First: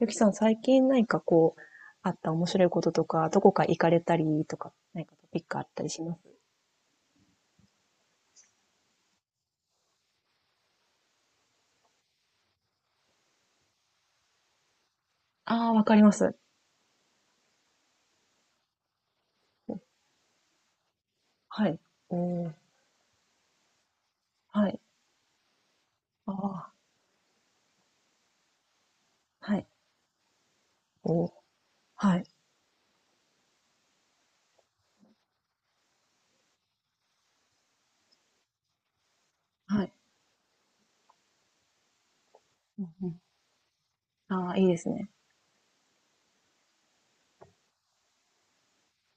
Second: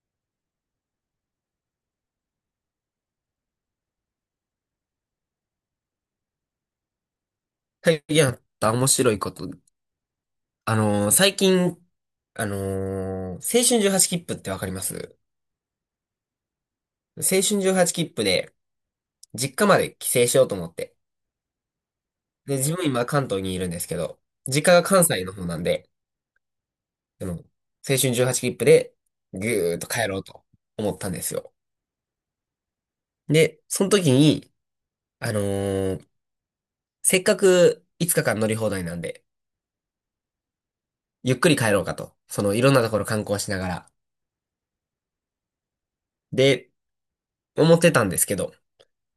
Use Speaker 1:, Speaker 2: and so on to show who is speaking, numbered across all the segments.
Speaker 1: ゆきさん、最近何かこう、あった面白いこととか、どこか行かれたりとか、何かトピックあったりします？
Speaker 2: 最近あった面白いこと。最近、青春18切符ってわかります？
Speaker 1: ああー、わかります。
Speaker 2: 青春18切符で、実家まで帰省しようと思って。
Speaker 1: はい。おー、
Speaker 2: で、自分今関東にいるんですけど、
Speaker 1: は
Speaker 2: 実家
Speaker 1: い。
Speaker 2: が関西の方なんで、
Speaker 1: ああ、
Speaker 2: での青春18切符で、ぐ
Speaker 1: はい。
Speaker 2: ーっと帰ろうと思ったんで
Speaker 1: おー、
Speaker 2: すよ。
Speaker 1: はい。
Speaker 2: で、その時に、あのーせっかく5日間乗り放題なんで、
Speaker 1: はい。
Speaker 2: ゆっくり帰ろうかと。その、いろん
Speaker 1: う
Speaker 2: な
Speaker 1: ん
Speaker 2: ところ
Speaker 1: うん、
Speaker 2: 観光しながら。
Speaker 1: ああ、いいですね。
Speaker 2: で、思ってたんですけど、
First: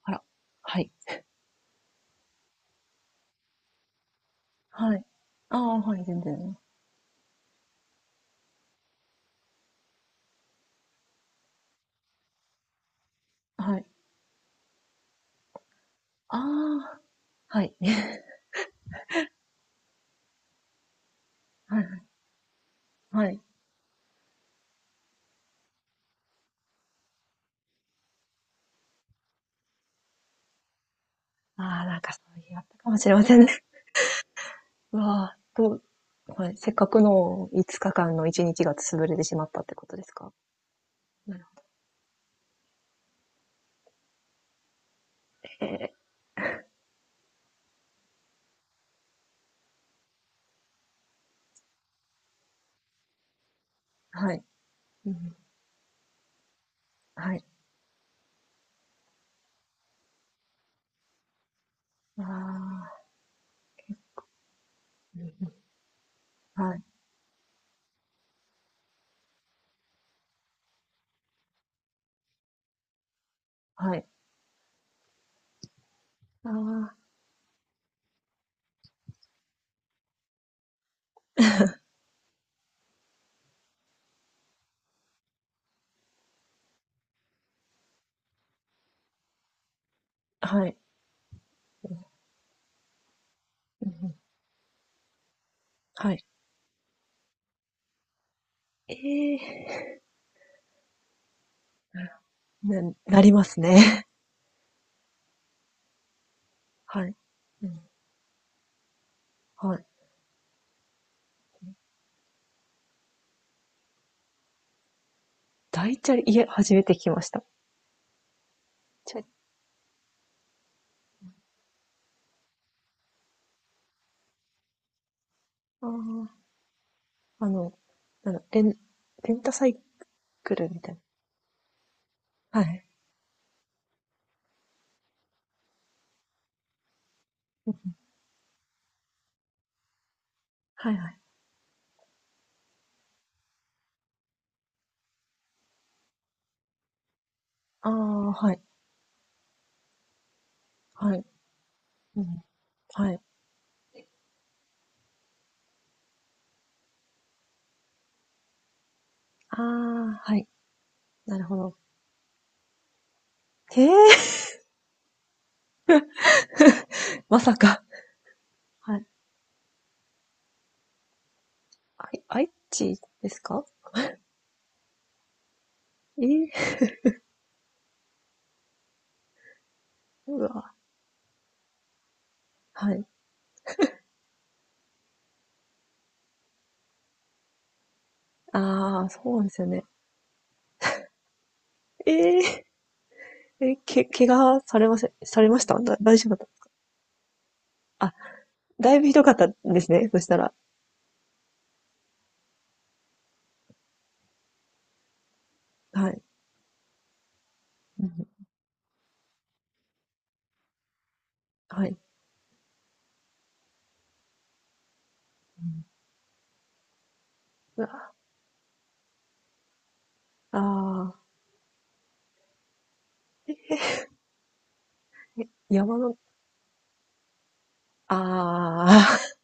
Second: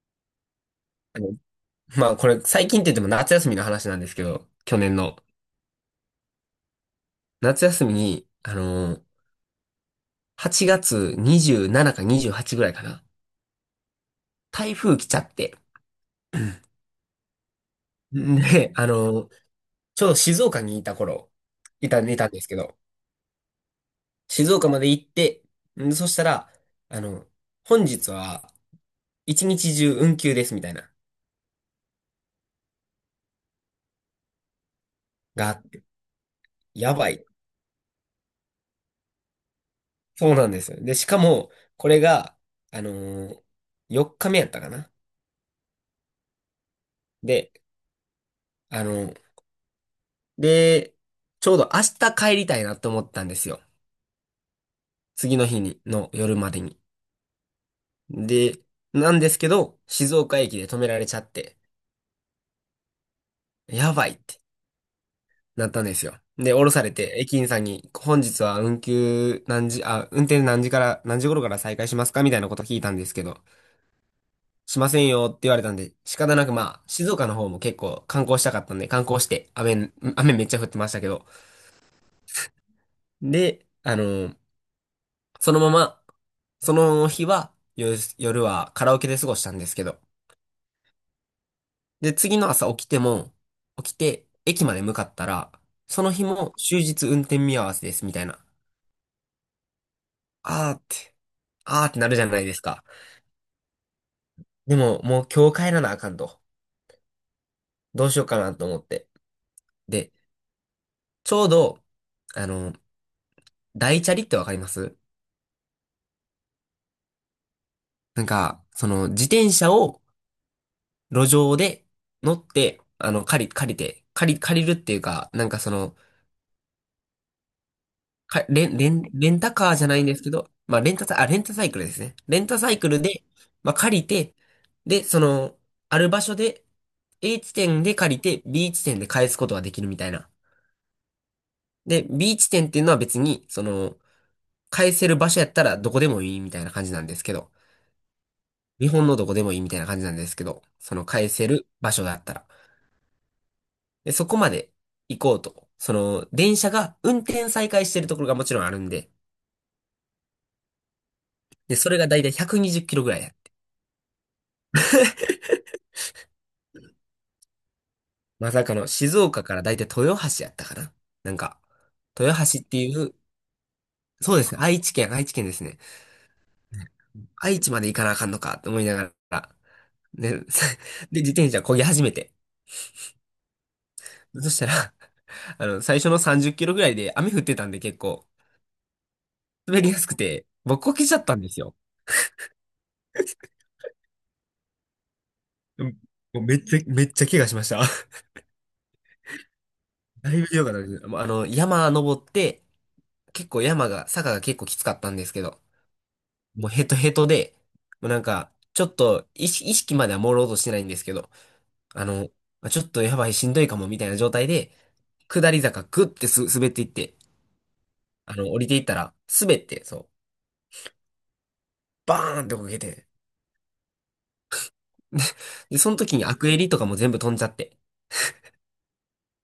Speaker 1: あら。はい。
Speaker 2: まあこれ最近って言っても夏休みの話なんですけど、去
Speaker 1: は
Speaker 2: 年
Speaker 1: い。
Speaker 2: の。
Speaker 1: ああ、はい、全然。
Speaker 2: 夏休みに、8月27か28ぐらいかな。
Speaker 1: はい。
Speaker 2: 台風来ちゃって。
Speaker 1: ああ、はい。
Speaker 2: んで、ちょうど静岡にいた頃、
Speaker 1: はい
Speaker 2: い
Speaker 1: は
Speaker 2: た、
Speaker 1: い。
Speaker 2: いたんですけど、
Speaker 1: はい。
Speaker 2: 静岡まで行って、んそしたら、あの、本日は一日中運休ですみたいな、
Speaker 1: ああ、なんかそういうのあったかもしれませんね。うわあ、
Speaker 2: があって、
Speaker 1: はい。せっか
Speaker 2: や
Speaker 1: く
Speaker 2: ばい。
Speaker 1: の5日間の1日が潰れてしまったってことですか？
Speaker 2: そうなんですよ。で、しか
Speaker 1: なる
Speaker 2: も、
Speaker 1: ほ
Speaker 2: これが、あのー、4日目やったかな。
Speaker 1: ど。
Speaker 2: で、あので、ちょうど明日帰りたいなって思ったんですよ。
Speaker 1: はい。うん、
Speaker 2: 次の日に、の夜までに。
Speaker 1: はい。
Speaker 2: で、なんですけど、静岡駅で止められちゃって、
Speaker 1: ああ、
Speaker 2: やばいって
Speaker 1: うんう
Speaker 2: なったんですよ。で、
Speaker 1: ん、
Speaker 2: 降ろ
Speaker 1: は
Speaker 2: さ
Speaker 1: い、
Speaker 2: れて、駅員さんに、本日は運休何時、あ、運転何時から、何時頃から再開しますかみたいなこと聞いたんですけど、
Speaker 1: はい。
Speaker 2: しませんよって言われたんで、仕方なくまあ、
Speaker 1: あ
Speaker 2: 静岡の方も結構観光したかったんで、観光して、雨めっちゃ降ってましたけど、で、そのまま、その日は、夜はカラオケで過ごしたんですけど。
Speaker 1: あ、はい。
Speaker 2: で、次の朝
Speaker 1: うん
Speaker 2: 起き
Speaker 1: うん、
Speaker 2: て、駅まで向かったら、そ
Speaker 1: は
Speaker 2: の日
Speaker 1: い。
Speaker 2: も終日運転見合わせですみたいな。
Speaker 1: ええ、
Speaker 2: あーって、あーってなるじゃないですか。
Speaker 1: なりますね。
Speaker 2: でも、もう今日帰らなあかんと。
Speaker 1: はい。うん、
Speaker 2: どうしようかなと思って。
Speaker 1: はい。
Speaker 2: で、ちょうど、あの、大チャリってわかります？
Speaker 1: 大チャリ、いえ、初めて聞きました。
Speaker 2: なんか、その、
Speaker 1: チャ
Speaker 2: 自
Speaker 1: リ、
Speaker 2: 転車を路上で乗って、借りるっていうか、なんかその、
Speaker 1: ああ、なんだ、
Speaker 2: か、レン、レン、レ
Speaker 1: レ
Speaker 2: ン
Speaker 1: ンタ
Speaker 2: タ
Speaker 1: サ
Speaker 2: カー
Speaker 1: イ
Speaker 2: じゃないんですけど、
Speaker 1: クル
Speaker 2: ま
Speaker 1: み
Speaker 2: あ、レ
Speaker 1: た
Speaker 2: ン
Speaker 1: い
Speaker 2: タサイ、あ、レンタサイクルですね。レンタ
Speaker 1: な。は
Speaker 2: サイ
Speaker 1: い。
Speaker 2: クルで、まあ、借りて、で、その、ある場所で、A 地
Speaker 1: う
Speaker 2: 点
Speaker 1: ん、
Speaker 2: で借りて、B 地点で返すことができるみたいな。
Speaker 1: はいはい。
Speaker 2: で、B 地点っていうのは別に、その、返せる場所やったらどこでもいいみたいな感じなんですけど、
Speaker 1: ああ、はい、
Speaker 2: 日本のどこでもいいみたいな感じなんですけど、その
Speaker 1: はい。
Speaker 2: 返せる場所だ
Speaker 1: う
Speaker 2: った
Speaker 1: ん、
Speaker 2: ら。
Speaker 1: はい。
Speaker 2: で、そこまで行こうと。その、電車が運転再開してるところがもちろんあるんで、
Speaker 1: ああ、はい。なるほ
Speaker 2: で、
Speaker 1: ど。
Speaker 2: それがだいたい120キロぐらい。
Speaker 1: へえ、まさか。
Speaker 2: まさかの
Speaker 1: はい。
Speaker 2: 静岡からだいたい豊橋やったかな。なんか、豊
Speaker 1: 愛
Speaker 2: 橋ってい
Speaker 1: 知
Speaker 2: う、
Speaker 1: ですか？
Speaker 2: そうですね、愛知県ですね。
Speaker 1: ええ、
Speaker 2: 愛知まで行かなあかんのかと思いながら、
Speaker 1: う
Speaker 2: で、で、
Speaker 1: わ、
Speaker 2: 自転車漕ぎ始めて。
Speaker 1: はい。
Speaker 2: そしたら、最初の30キロぐらいで雨降ってたんで結構、
Speaker 1: ああ、そうですよ
Speaker 2: 滑
Speaker 1: ね。
Speaker 2: りやすくて、僕こけちゃったんですよ。
Speaker 1: え ええ、怪我されませんされました、
Speaker 2: うん
Speaker 1: 大丈夫
Speaker 2: も
Speaker 1: だ
Speaker 2: う
Speaker 1: っ
Speaker 2: めっちゃ、めっちゃ怪我しました。
Speaker 1: た あ？だいぶひどかったんですね、そし
Speaker 2: だ
Speaker 1: た
Speaker 2: いぶ
Speaker 1: ら。
Speaker 2: 良かったです。もう山登って、結構山が、坂が結構きつかったんですけど、
Speaker 1: はい。
Speaker 2: もうヘトヘトで、
Speaker 1: う
Speaker 2: もうなん
Speaker 1: ん、
Speaker 2: か、ちょっと意識までは朦朧としてないんですけど、
Speaker 1: はい。
Speaker 2: あの、ちょっとやばいしんどいかもみたいな状態で、下り坂グッて滑っていって、
Speaker 1: うわ、
Speaker 2: 降りていったら、滑って、そう、
Speaker 1: ああ、
Speaker 2: バーンってこけて、
Speaker 1: え、
Speaker 2: で、で、その
Speaker 1: 山の、
Speaker 2: 時にアクエリとかも全部飛んじゃって、
Speaker 1: ああ、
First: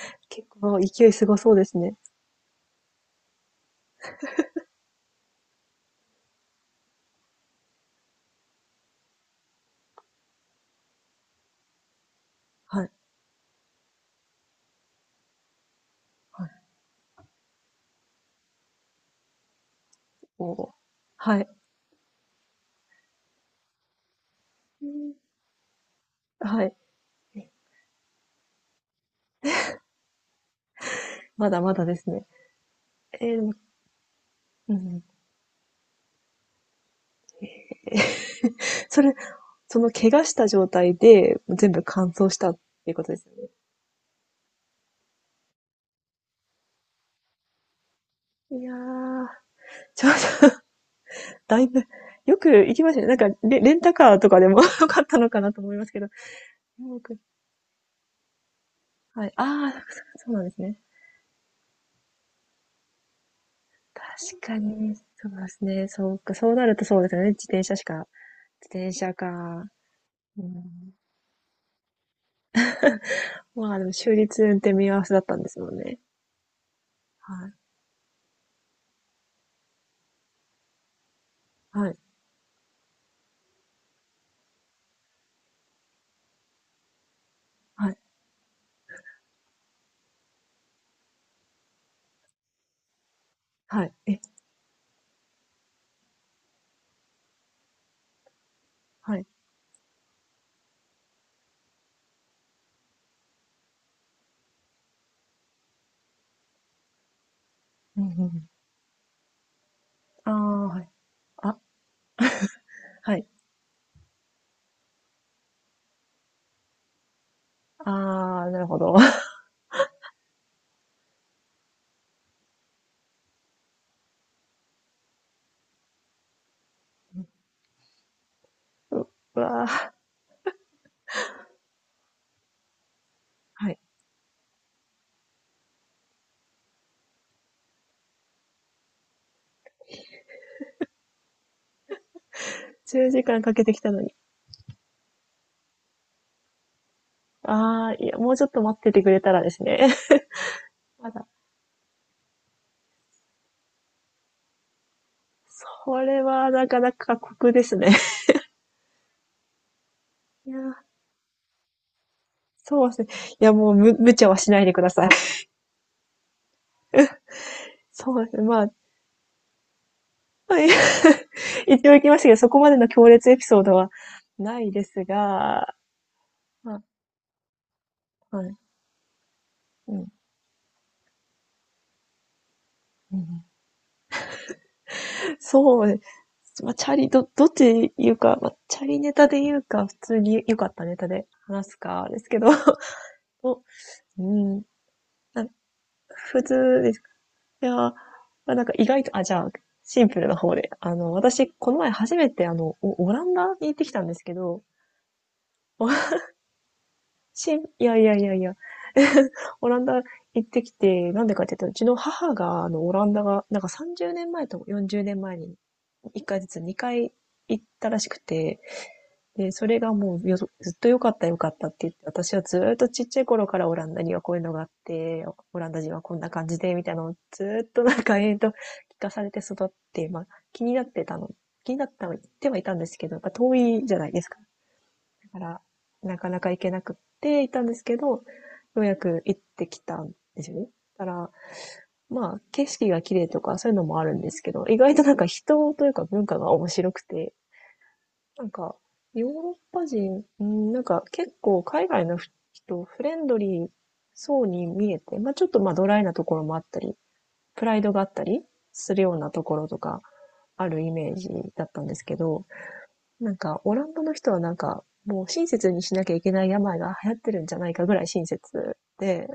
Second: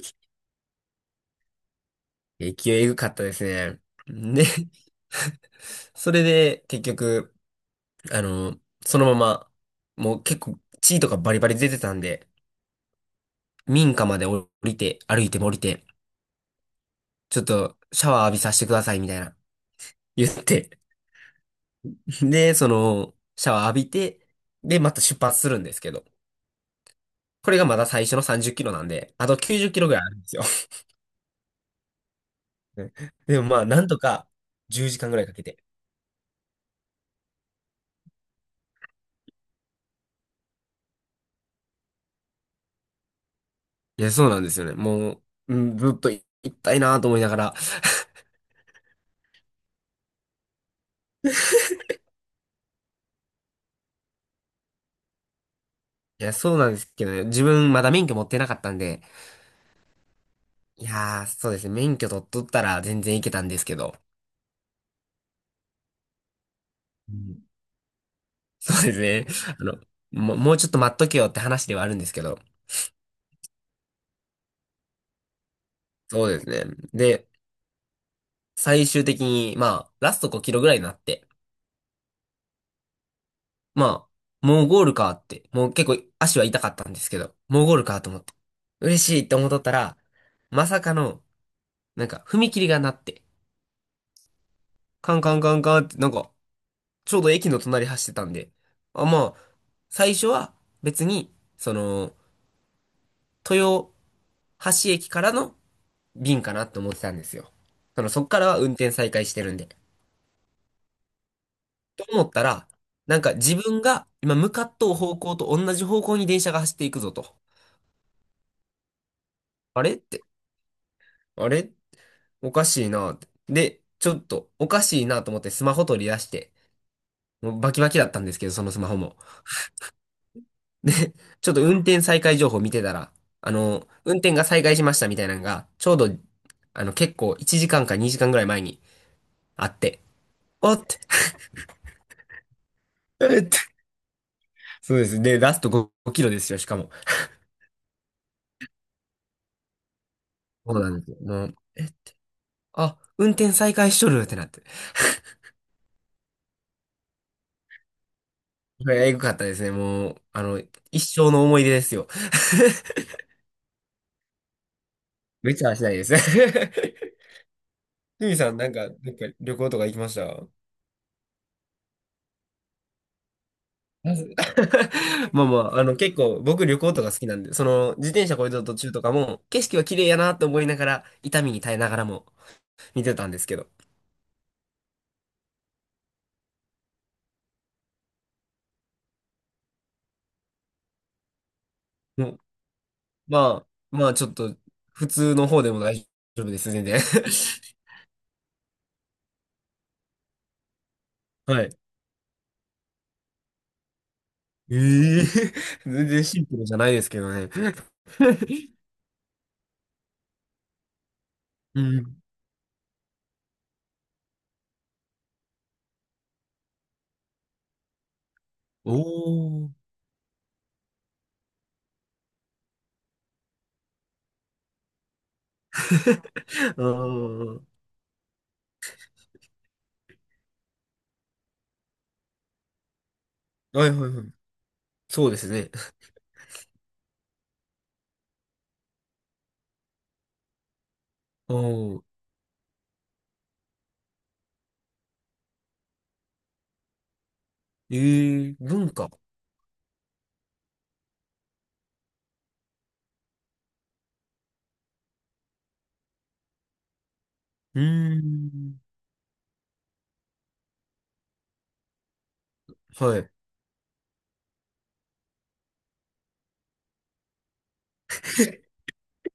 Speaker 1: 結構勢いすごそうですね。
Speaker 2: 勢いエグかったですね。で、それで結局、あの、そのまま、もう結構血とかバリバリ出てたんで、
Speaker 1: はい、
Speaker 2: 民家まで降りて、歩いても降りて、
Speaker 1: はい、
Speaker 2: ちょっとシャワー浴びさせてくださいみたいな。言っ
Speaker 1: おお。
Speaker 2: て。
Speaker 1: はい。
Speaker 2: で、その、シャワー浴びて、で、
Speaker 1: う
Speaker 2: また
Speaker 1: ん、
Speaker 2: 出発するんですけど。
Speaker 1: はい。
Speaker 2: これがまだ最初の30キロなんで、あと90キロぐらいあるんですよ。
Speaker 1: まだまだですね。え え、
Speaker 2: で
Speaker 1: で
Speaker 2: も
Speaker 1: も
Speaker 2: まあ、なんとか
Speaker 1: う
Speaker 2: 10時
Speaker 1: ん。
Speaker 2: 間ぐらいかけて。
Speaker 1: それ、その怪我した状態で、全部乾燥したっていうことですよね。
Speaker 2: いや、そうなんですよね。もう、うん、ずっと行きたいなと思いながら。
Speaker 1: いやー、ちょっとだいぶ、よく行きましたね。なんか、レンタカーとかでも よかったのかなと思いますけど。
Speaker 2: いや、そうなんですけど
Speaker 1: 僕
Speaker 2: ね。自分まだ免許持ってなかったんで、
Speaker 1: はい。ああ、そうなんですね。
Speaker 2: いやー、そうですね。免許取っとったら全然行けたんですけど。
Speaker 1: 確かに、そうですね。そうか、そうなるとそうで
Speaker 2: う
Speaker 1: すよね。
Speaker 2: ん
Speaker 1: 自転車しか、自
Speaker 2: そう
Speaker 1: 転
Speaker 2: です
Speaker 1: 車
Speaker 2: ね。あ
Speaker 1: か。
Speaker 2: の、
Speaker 1: う
Speaker 2: もうちょっと
Speaker 1: ん、
Speaker 2: 待っとけよって話ではあるんですけど。
Speaker 1: まあでも、終日運転見合わせだったんですもんね。
Speaker 2: そうですね。で、
Speaker 1: はい。
Speaker 2: 最終的に、まあ、ラスト5キロぐらいになって、
Speaker 1: はい。
Speaker 2: まあ、もうゴールかって、もう結構足は痛かったんですけど、もうゴール
Speaker 1: はい。
Speaker 2: かと思って、嬉しいって思っとったら、まさかの、なんか、踏切がなって、
Speaker 1: はい。え、
Speaker 2: カンカンカンカンって、なんか、ちょうど駅の隣走ってたんで、あ、
Speaker 1: はい。
Speaker 2: まあ、最初は別に、その、豊橋駅からの便かなって思ってたんですよ。
Speaker 1: う
Speaker 2: そ
Speaker 1: んう
Speaker 2: の、
Speaker 1: ん
Speaker 2: そ
Speaker 1: う
Speaker 2: っから
Speaker 1: ん、
Speaker 2: は運転再開してるんで。
Speaker 1: ああー、はい。あ、
Speaker 2: と思ったら、
Speaker 1: は
Speaker 2: なん
Speaker 1: い。
Speaker 2: か自分が今向かっとう方向と同じ方向に電車が走っていくぞと。
Speaker 1: ああ、なるほど。
Speaker 2: あれって、あれおかしいなって。で、ちょっとおかしいなと思ってスマホ取り出して、もうバキバキだったんですけど、そのスマホも。
Speaker 1: うわあ、
Speaker 2: で、ちょっと運転再開情報見てたら、
Speaker 1: はい。
Speaker 2: 運転が再開しましたみたいなのが、ちょうど、結構1時間か2時間ぐらい前にあって、おって、
Speaker 1: 10時
Speaker 2: え
Speaker 1: 間
Speaker 2: って
Speaker 1: かけてきたのに。
Speaker 2: そうです。で、ラスト5キロですよ、しかも。
Speaker 1: ああ、いや、もうちょっと待っててくれたらですね。
Speaker 2: そうな んで
Speaker 1: ま
Speaker 2: すよ。
Speaker 1: だ
Speaker 2: もう、え、あ、運転再開しとるってなって。
Speaker 1: それはなかなか酷ですね。
Speaker 2: えぐかったですね。もう、
Speaker 1: いや、
Speaker 2: 一生の思い出ですよ。
Speaker 1: そうです ね。いや、もう無茶はしないでください。
Speaker 2: めっちゃはしないです。ふ
Speaker 1: そうで
Speaker 2: み
Speaker 1: すね。
Speaker 2: さん、
Speaker 1: ま
Speaker 2: な
Speaker 1: あ、
Speaker 2: んか、なんか旅行とか行きました？
Speaker 1: 一応行 きましたけど、そこまでの強烈エピソードは
Speaker 2: まず
Speaker 1: ないです
Speaker 2: まあま
Speaker 1: が、
Speaker 2: あ、結構、僕旅
Speaker 1: ま
Speaker 2: 行とか好きなんで、その、自転
Speaker 1: あ、
Speaker 2: 車
Speaker 1: は
Speaker 2: こい
Speaker 1: い。
Speaker 2: でる途中とかも、景色は
Speaker 1: う
Speaker 2: 綺
Speaker 1: ん。
Speaker 2: 麗やなと思いながら、痛みに耐えながらも見て
Speaker 1: う
Speaker 2: たんで
Speaker 1: ん、
Speaker 2: すけど。
Speaker 1: そうですね。まあ、チャリ、どっちで言うか、まあ、チャリネタで言うか、普通に良かったネタで話すか、です
Speaker 2: も
Speaker 1: け
Speaker 2: う
Speaker 1: ど、
Speaker 2: まあ、まあ、
Speaker 1: う
Speaker 2: ちょっと、
Speaker 1: ん、ん
Speaker 2: 普通の方でも大
Speaker 1: 普
Speaker 2: 丈夫です、
Speaker 1: 通
Speaker 2: 全
Speaker 1: で
Speaker 2: 然。
Speaker 1: すね。いやー、まあなんか意外と、あ、じゃあ、シンプルな方で。あの、私、
Speaker 2: は
Speaker 1: この
Speaker 2: い。
Speaker 1: 前初めて、あの、オランダに行ってきたんですけど、
Speaker 2: ええ
Speaker 1: お
Speaker 2: 全然シンプルじゃないですけどね。
Speaker 1: しん、いやいやいやいや、オランダ行ってきて、なんでかって言ったら、う
Speaker 2: う
Speaker 1: ちの
Speaker 2: ん。
Speaker 1: 母が、あの、オランダが、なんか30年前と40年前に、1回ずつ2回行ったらしくて、
Speaker 2: お
Speaker 1: で、そ
Speaker 2: ー。
Speaker 1: れがもうずっと良かった良かったって言って、私はずーっとちっちゃい頃からオランダにはこういうのがあって、オランダ人はこんな感じ
Speaker 2: あ
Speaker 1: で、み
Speaker 2: あ、
Speaker 1: たいなのをずーっ
Speaker 2: は
Speaker 1: となんか延々と聞かされて育って、まあ気になってたの、気になったの、言ってはいたんですけど、やっぱ遠
Speaker 2: い
Speaker 1: い
Speaker 2: はい
Speaker 1: じゃな
Speaker 2: は
Speaker 1: いです
Speaker 2: い。
Speaker 1: か。
Speaker 2: そうで
Speaker 1: だか
Speaker 2: す
Speaker 1: ら、
Speaker 2: ね。
Speaker 1: なかなか行けなくっていたんですけど、ようやく行ってきたんですよね。だから、
Speaker 2: ああ、
Speaker 1: まあ景色が綺麗とかそういうのもあるんですけど、意外となんか人というか文化が面白くて、な
Speaker 2: え
Speaker 1: ん
Speaker 2: え
Speaker 1: か、
Speaker 2: 文化。
Speaker 1: ヨーロッパ人、うん、なんか結構海外の人、フレンドリーそうに見えて、まあちょっとまあドライなところもあったり、プラ
Speaker 2: う
Speaker 1: イドがあっ
Speaker 2: ー
Speaker 1: たり
Speaker 2: ん。
Speaker 1: するようなところとかあるイメージだったんですけど、
Speaker 2: はい。
Speaker 1: なんかオランダの人はなんかもう親切にしなきゃいけない病が流行ってるんじゃないかぐらい親切で、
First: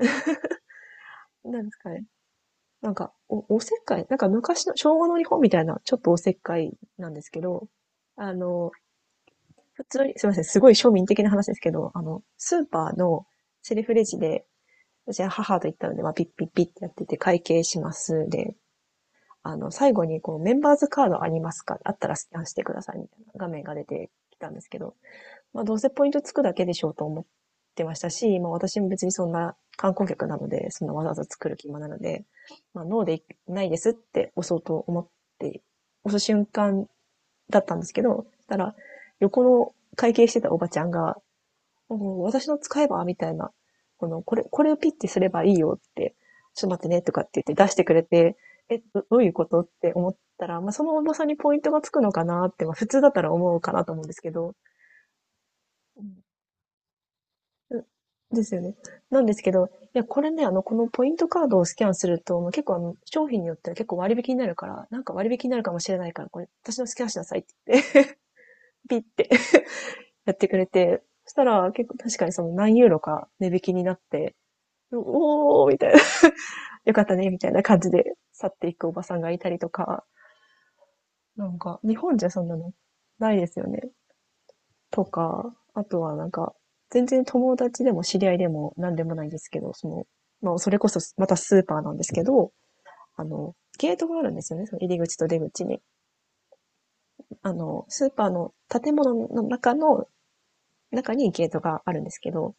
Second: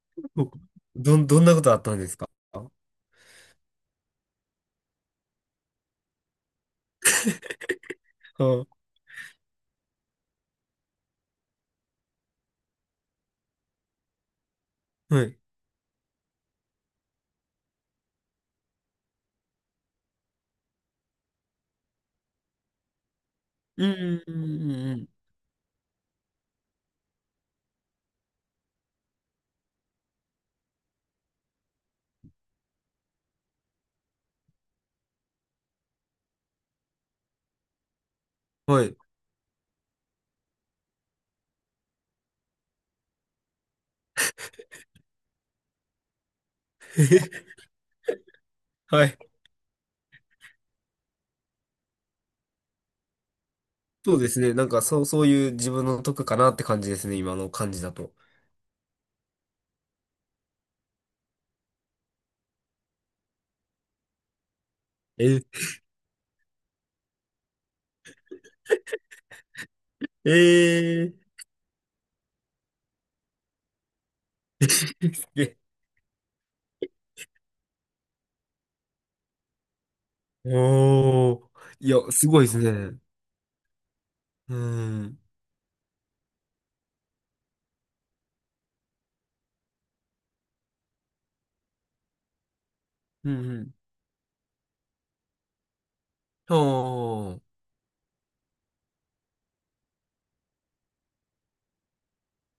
Speaker 2: どん、ど んな
Speaker 1: な
Speaker 2: こ
Speaker 1: んで
Speaker 2: と
Speaker 1: す
Speaker 2: あっ
Speaker 1: か
Speaker 2: たん
Speaker 1: ね。
Speaker 2: ですかあ？
Speaker 1: なんかおせっかい、なんか昔の昭和の日本みたいなちょっとおせっかいなんですけど、あの、普通に、すみません、すごい庶民的な話ですけど、あの、スーパーのセルフレジで、私
Speaker 2: は
Speaker 1: は
Speaker 2: い。
Speaker 1: 母と行ったので、まあ、ピッピッピッってやってて会計します。で、あの、最後にこう、メンバーズカードありますか？あったらスキャンしてくださいみたいな画面が出
Speaker 2: う
Speaker 1: て
Speaker 2: ん、う
Speaker 1: きたんです
Speaker 2: ん、
Speaker 1: けど、
Speaker 2: うん、
Speaker 1: まあ、どうせポイントつくだけでしょうと思ってましたし、まあ、私も別にそんな観光客なので、そんなわざわざ作る気もなので、まあ、ノーでないですって押そうと思って、押す瞬間だったんですけど、そした
Speaker 2: う
Speaker 1: ら、
Speaker 2: ん。はい。
Speaker 1: 横の会計してたおばちゃんが、おー私の使えばみたいな。これをピッてすればいいよって、ちょっと待って ね
Speaker 2: えへ
Speaker 1: とかって言っ
Speaker 2: へ
Speaker 1: て出してくれて、え、ど
Speaker 2: は
Speaker 1: ど
Speaker 2: い。
Speaker 1: ういうことって思ったら、まあ、その重さにポイントがつくのかなって、まあ、普通だったら思うかなと思うんで
Speaker 2: そう
Speaker 1: す
Speaker 2: で
Speaker 1: け
Speaker 2: す
Speaker 1: ど、
Speaker 2: ね。なんか、そう、そういう自分
Speaker 1: う
Speaker 2: の
Speaker 1: ん。
Speaker 2: 得かなって感じですね。今の感じ
Speaker 1: う
Speaker 2: だと。
Speaker 1: ですよね。なんですけど、いや、これね、あの、このポイントカードをスキャンすると、もう結構あの、商品によっては結構割引になるから、なんか割引
Speaker 2: え、
Speaker 1: になるかもしれないから、これ、私のスキャンしなさいって言って、ピッて やってくれて、
Speaker 2: えー
Speaker 1: そしたら結構確かにその何ユーロか値引きになって、
Speaker 2: え
Speaker 1: おおみたいな。よかったね、みたいな感じで去っていくおばさんがいたりとか、
Speaker 2: おー。
Speaker 1: なんか、
Speaker 2: い
Speaker 1: 日
Speaker 2: や、
Speaker 1: 本じ
Speaker 2: す
Speaker 1: ゃ
Speaker 2: ご
Speaker 1: そ
Speaker 2: い
Speaker 1: ん
Speaker 2: で
Speaker 1: な
Speaker 2: す
Speaker 1: の
Speaker 2: ね。
Speaker 1: ないですよね。
Speaker 2: うん。う
Speaker 1: と
Speaker 2: ん、
Speaker 1: か、あとはなんか、全然友達でも知り合いでも何でもないんですけど、その、まあ、それこそまたスーパーなんですけど、あ
Speaker 2: う
Speaker 1: の、
Speaker 2: ん。
Speaker 1: ゲートがあるんですよね、その入り口と出口に。
Speaker 2: ああ、
Speaker 1: あの、スーパーの建物の中の、中にゲートがあるんですけど、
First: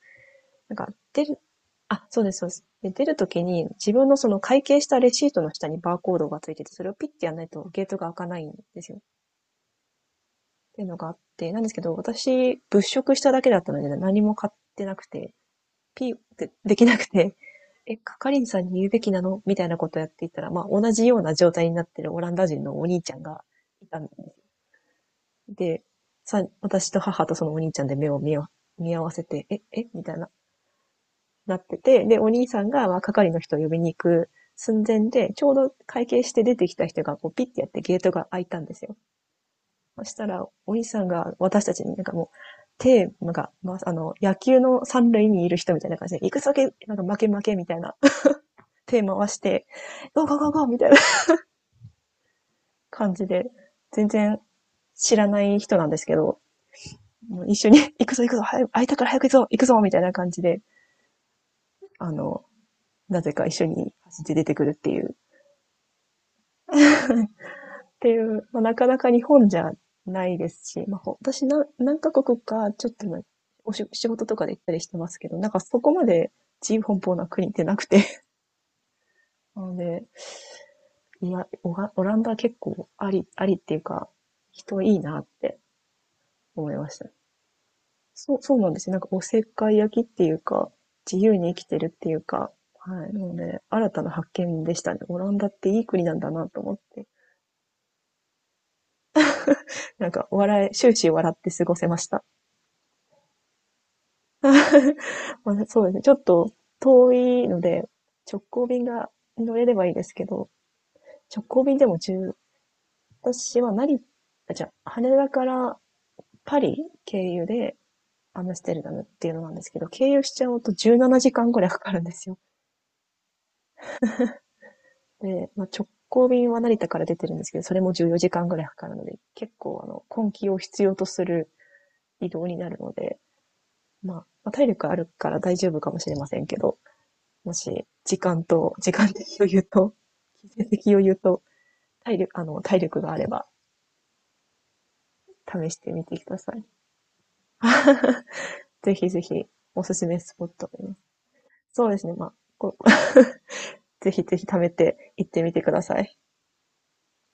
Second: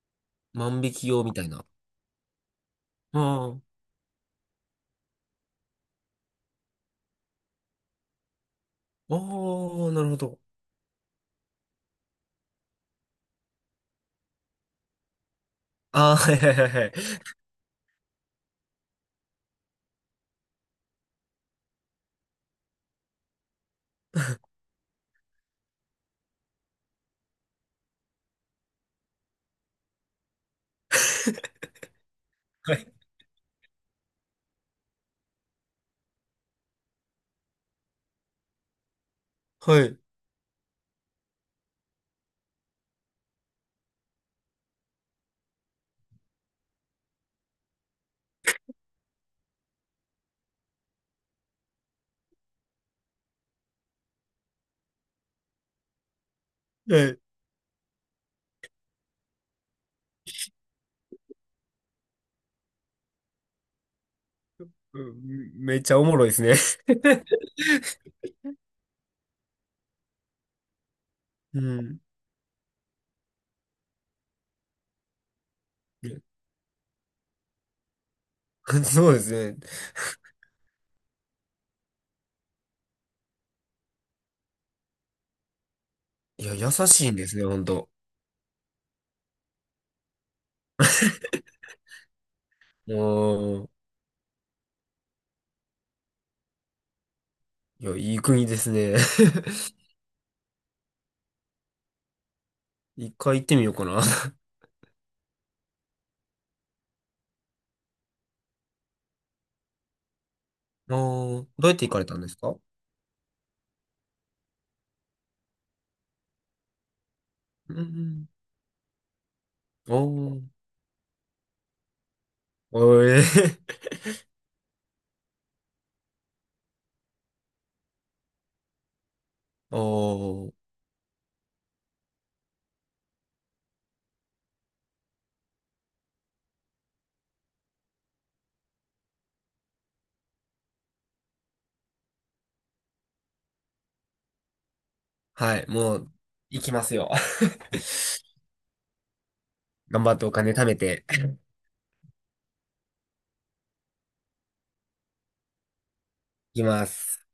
Speaker 1: なん
Speaker 2: 万
Speaker 1: か、
Speaker 2: 引き用
Speaker 1: 出
Speaker 2: み
Speaker 1: る、
Speaker 2: たいな。あ
Speaker 1: あ、そうです、そうです。で、出るとき
Speaker 2: あ。
Speaker 1: に、自分のその会計したレシートの下にバーコードがついてて、それをピッてやらないとゲートが開かないんですよ。っ
Speaker 2: おー、なるほど。
Speaker 1: ていうのがあって、なんですけど、私、物色しただけだったので、何も買ってなくて、ピ
Speaker 2: あ
Speaker 1: ー
Speaker 2: ー、
Speaker 1: っ
Speaker 2: はい
Speaker 1: て
Speaker 2: はいはい
Speaker 1: でき
Speaker 2: はい。
Speaker 1: なくて、え、係員さんに言うべきなのみたいなことをやっていたら、まあ、同じような状態になってるオランダ人のお兄ちゃんがいたんで、私と母とそのお兄ちゃんで目を見合わせて、え、えみたいな。なってて、で、お兄さん
Speaker 2: は
Speaker 1: が、
Speaker 2: い。
Speaker 1: まあ、係の人を呼びに行く寸前で、ちょうど会計して出てきた人が、こう、ピッてやってゲートが開いたんですよ。
Speaker 2: はい。
Speaker 1: そしたら、お兄さんが私たちになんかもう、なんか、まあ、あの、野球の三塁にいる人みたいな感じで、行くぞけ、なんか負け負けみたいな、手回して、ゴーゴーゴーゴーみたいな 感じで、全然知らない人なんですけど、
Speaker 2: はい。
Speaker 1: もう一緒に、行くぞ行くぞ、早く、開いたから早く行くぞ、行くぞみたいな感じで、あの、なぜか一緒に走って出てくるってい
Speaker 2: う
Speaker 1: う
Speaker 2: んめっちゃおもろいですね。
Speaker 1: っていう、まあ、なかなか日本じゃないですし、まあ、私
Speaker 2: う
Speaker 1: な何
Speaker 2: ん。
Speaker 1: カ国かちょっとの仕事とかで行ったりしてますけど、なんかそこまで自由奔放な国ってなくて。
Speaker 2: そうです ね。
Speaker 1: なので、いや、オランダは結構ありっていうか、人いいなって
Speaker 2: いや、
Speaker 1: 思
Speaker 2: 優
Speaker 1: いました。
Speaker 2: しいんですね、ほんと。
Speaker 1: そう、そうなんですよ。なんかおせっかい焼きっていうか、自由に生きてるっていうか、
Speaker 2: お
Speaker 1: はい。なので、
Speaker 2: ー。
Speaker 1: 新たな発見でしたね。オランダっていい国なんだなと思って。
Speaker 2: いや、いい国ですね。
Speaker 1: なんか、終始笑って過ごせました。
Speaker 2: 一回行ってみようかな。
Speaker 1: まあ、そうですね。ちょっと遠いので、直行便が乗れればいいですけど、
Speaker 2: お
Speaker 1: 直
Speaker 2: ー。
Speaker 1: 行
Speaker 2: どうやっ
Speaker 1: 便で
Speaker 2: て行
Speaker 1: も
Speaker 2: かれたんで
Speaker 1: 十。
Speaker 2: すか？
Speaker 1: 私は成あ、じゃあ、羽田からパリ経由
Speaker 2: う
Speaker 1: で
Speaker 2: んうん。
Speaker 1: アムステルダムっていうのなんですけど、
Speaker 2: お
Speaker 1: 経由し
Speaker 2: ー。
Speaker 1: ちゃうと17時間ぐらいかかるんですよ。
Speaker 2: おーえー。
Speaker 1: で、まあ、直行便は成田から出てるんですけど、それも14時間ぐらいかかるので、結 構あの、根
Speaker 2: お
Speaker 1: 気
Speaker 2: ー。
Speaker 1: を必要とする移動になるので、まあ、まあ体力あるから大丈夫かもしれませんけど、もし、時間的余裕と、金銭的余裕と、体力があれば、
Speaker 2: はい、
Speaker 1: 試して
Speaker 2: も
Speaker 1: み
Speaker 2: う、
Speaker 1: てください。
Speaker 2: 行きますよ。
Speaker 1: ぜひぜひ、おす
Speaker 2: 頑
Speaker 1: す
Speaker 2: 張
Speaker 1: め
Speaker 2: ってお
Speaker 1: スポッ
Speaker 2: 金貯
Speaker 1: ト
Speaker 2: め
Speaker 1: です。
Speaker 2: て、
Speaker 1: そうですね、まあ、こう ぜひぜひ貯めて行ってみてください。
Speaker 2: 行きます。